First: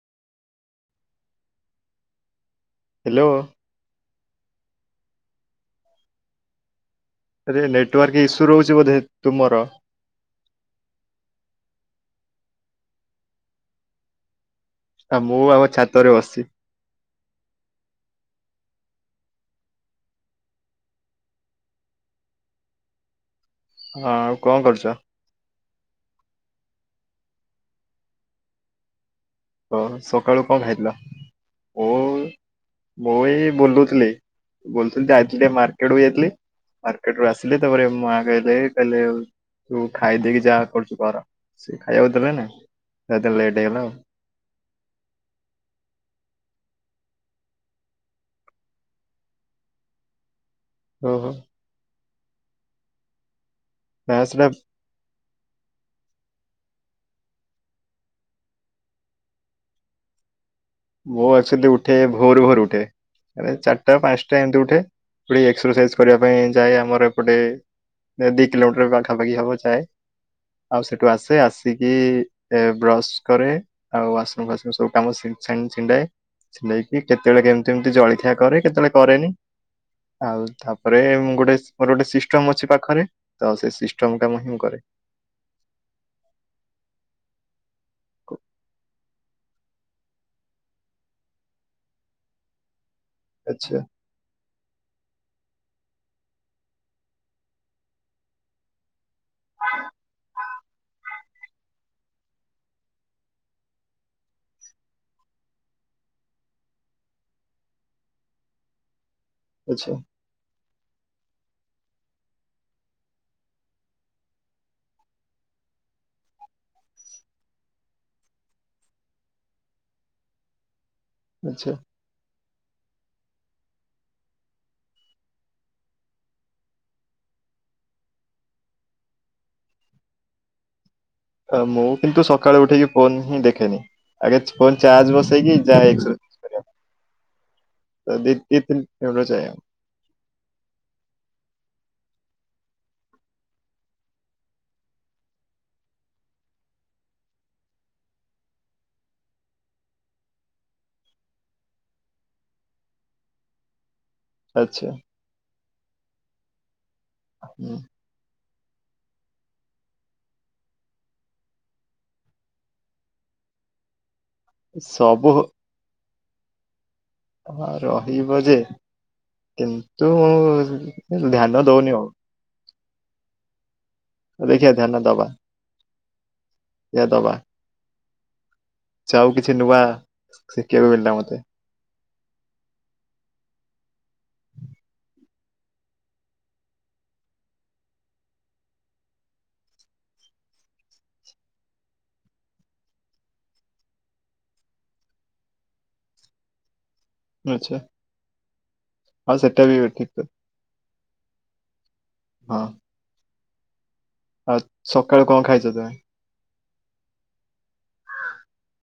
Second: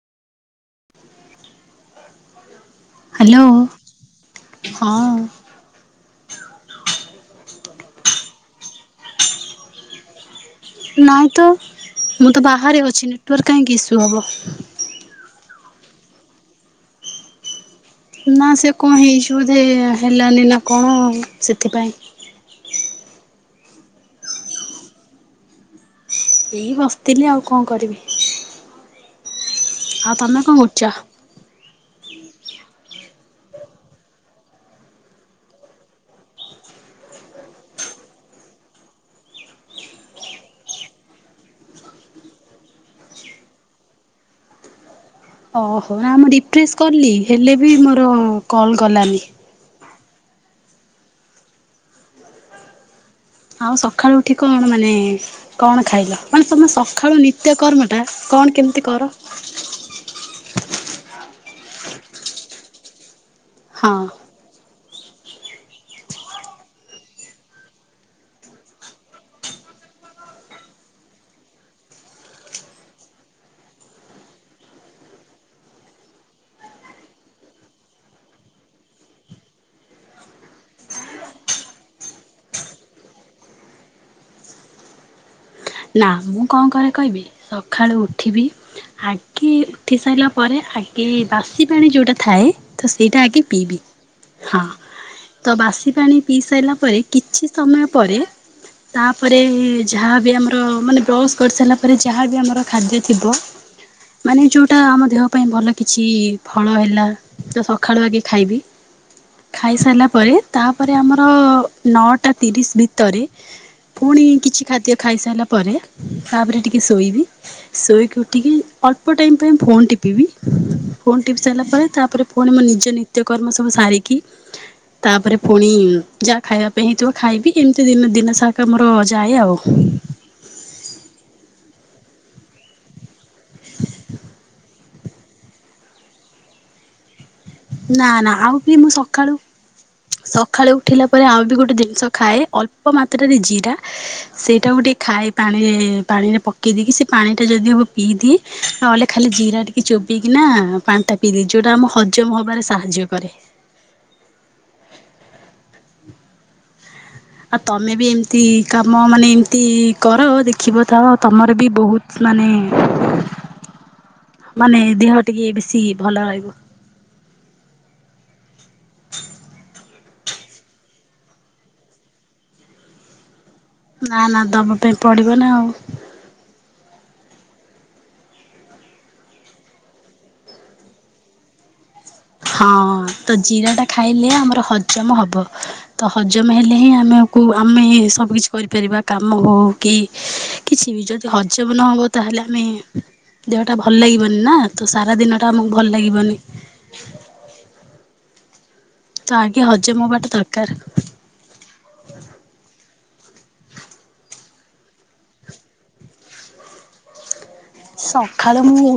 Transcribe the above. Hello hello ହଁ। ଆରେ network issue ରହୁଛି ବୋଧେ ତୁମର? ନାଇଁ ତ ମୁଁ ତ ବାହାରେ ଅଛି ନେଟୱାର୍କ କାହିଁକି ଇସ୍ୟୁ ହବ। ଆ ମୁଁ ଆମ ଛାତରେ ବସଚି। ନା ସେ କଣ ହେଇଛି ବୋଧେ ହେଲାନି ନା କଣ ସେଥିପାଇଁ। ହଁ ଆଉ କଣ କରୁଚ? ଏଇ ବସିଥିଲି ଆଉ କଣ କରିବି। ତ ଆଉ ତମେ ସକାଳୁ କଣ କରୁଛ? ଖାଇଥିଲ ଓଉ ମୁଁ ଏଇ ବୁଲୁଥିଲି। ବୁଲୁଥିଲି ଯାଇଥିଲି ଟିକେ ମାର୍କେଟକୁ ଯାଇଥିଲି। ମାର୍କେଟ ରୁ ଆସିଲେ ତାପରେ ମାଆ କହିଲେ କହିଲେ ତୁ ଖାଇଦେଇକି ଯାହା କରୁଛୁ କର। ସେ ଖାଇବାକୁ ଦେବେ ନା ତା ଲେଟ୍ ହେଇଗଲା ଆଉ। ଓହୋ ନା ମୁଁ ରିଫ୍ରେସ କଲି ହେଲେ ବି ମୋର କଲ୍ ଗଲାନି। ଓହୋ। ଆଉ ସକାଳୁ ନା ଉଠି ସେଟା କଣ ମାନେ କଣ ଖାଇଲ ମାନେ ତୁମେ ସକାଳୁ ନିତ୍ୟକର୍ମଟା କଣ କେମିତି କର? ମୋ ଏକଚୁଆଲି ଉଠେ ଭୋର ଭୋର ଉଠେ ଚାରିଟା ହଁ ପାଞ୍ଚ ଟା ଏମତି ଉଠେ ପୂଣି ଏକ୍ସରସାଇଜ କରିବା ପାଇଁ ଯାଏ ଆମର ଏପଟେ ଦି କିଲୋମିଟର ପାଖାପାଖି ହବ ଯାଏ। ଆଉ ସେଠୁ ଆସେ ଆସିକି ଏ ବ୍ରଶ କରେ। ଆଉ ଆସୁ ସୁ ସବୁ କାମ ସିମି ସେମ ଛିଣ୍ଡାଏ ଛିଣ୍ଡେଇକି କେତେବେଳେ କେମିତି ଏମିତି ଜଳଖିଆ କରେ କେତେବେଳେ କରେନି। ଆଉ ତାପରେ ମୁଁ ଗୋଟେ ମୋର ଗୋଟେ ସିଷ୍ଟମ ଅଛି ପାଖରେ। ତ ସେ ସିଷ୍ଟମ କାମହିଁ ମୁଁ କରେ। ନା ମୁଁ କଣ କରେ କହିବି ସକାଳୁ ଉଠିବି ଆ କି ଉଠି ସାରିଲା ପରେ ଆଗେ ବାସି ପାଣି ଯୋଉଟା ଥାଏ ତ ସେଇଟା ଆଗେ ଆଚ୍ଛା ପିଇବି। ହଁ ତ ବାସି ପାଣି ପିଇ ସାଇଲା ପରେ କିଛି ସମୟ ପରେ ତାପରେ ଯାହାବି ଆମର ମାନେ ବ୍ରଶ କରି ସାରିଲା ପରେ ଯାହାବି ଆମର ଖାଦ୍ୟ ଥିବ ମାନେ ଯଉଟା ଆମ ଦେହ ପାଇଁ ଭଲ କିଛି ଫଳ ହେଲା ତା ସକାଳୁ ଆଗେ ଖାଇବି। ଆଚ୍ଛା ଖାଇସାରିଲା ପରେ ତାପରେ ଆମର ନଅଟା ତିରିଶ ଭିତରେ ପୁଣି କିଛି ଖାଦ୍ୟ ଖାଇସାରିଲା ପରେ ପରେ ତାପରେ ଟିକେ ଶୋଇବି। ଶୋଇକି ଉଠିକି ଅଳ୍ପ ଟାଇମ ପାଇଁ ଫୋନ ଟିପିବି ଫୋନ ଟିପି ସାରିଲା ଆଚ୍ଛା ପରେ ତାପରେ ପୁଣି ମୋ ନିଜ ନିତ୍ୟକର୍ମ ସବୁ ସାରିକି ତାପରେ ପୁଣି ଯାହା ଖାଇବା ପାଇଁ ହେଇଥିବ ଖାଇବି ଏମିତି ଦିନ ଦିନ ସାକ ଆମର ଯାଏ ଆଉ। ମୁଁ କିନ୍ତୁ ସକାଳୁ ଉଠିକି ଫୋନ ହିଁ ଦେଖେନି ଆଗ ଫୋନ ଚାର୍ଜ ବସେଇକି ଯାଏ ଏକ ନା ଦି ନା ଆଉ ଦି କି ତିନି ମୁଁ କିଲୋମିଟର ସକାଳୁ ଯାଏ ଆଉ ସକାଳୁ ଉଠିଲା ପରେ ଆଉ ବି ଗୋଟେ ଜିନିଷ ଖାଏ ଅଳ୍ପ ମାତ୍ରାରେ ଜିରା। ସେଇଟା ଗୋଟେ ଖାଏ ପାଣିରେ ପାଣିରେ ପକେଇ ଦେଇକି ସେ ପାଣି ଟା ଯଦି ହବ ପିଇଦିଏ। ନହେଲେ ଖାଲି ଜିରା ଟିକେ ଚୋବେଇକି ନା ପାଣି ଟା ପିଇଦିଏ ଯୋଉଟା ଆମ ହ ହଜମ ହେବାରେ ସାହାଯ୍ୟ କରେ। ଆଚ୍ଛା। ଆ ହୁଁ ତମେ ବି ଏମ ତି କାମ ମାନେ ଏମିତି କର ଦେଖିବ ତ ତମର ବି ବହୁତ ମାନେ ମାନେ ଦେହ ସବୁ ଟିକେ ବେଶୀ ଭଲ ରହିବ। ହଁ ରହିବ ଯେ କିନ୍ତୁ ଧ୍ୟାନ ଦଉନି ଆଉ। ନା ନା ଦେଖିବା ଦବା ପାଇଁ ପଡ଼ିବ ନା ଆଉ। ଏୟା ଦବା। ସେ ଆଉ କିଛି ନୂଆ ଶିଖିବାକୁ ମିଳିଲା ମତେ। ହଁ ତ ଜିରା ଟା ଖାଇଲେ ଆମର ହଜମ ହବ। ତ ହଜମ ହେଲେ ହିଁ ଆମେ ଆମେ ସବୁ କିଛି କରିପାରିବା କାମ ହଉ କି କିଛି ବି ଯଦି ହଜମ ନହବ ତାହେଲେ ଆମେ ଦେହଟା ଭଲ ଲାଗିବନି ନା ତ ସାରା ଦିନଟା ଆମକୁ ଭଲ ଲାଗିବନି। [unintelligible] ଆଚ୍ଛା। ତ ହଁ ଆଗେ ସେଟା ବି ହଜମ ଠିକ ହବାଟା ଦରକାର। ହଁ। ଆଉ ସକାଳୁ କଣ ଖାଇଛ ତମେ? ସକାଳ ମୁଁ ଉ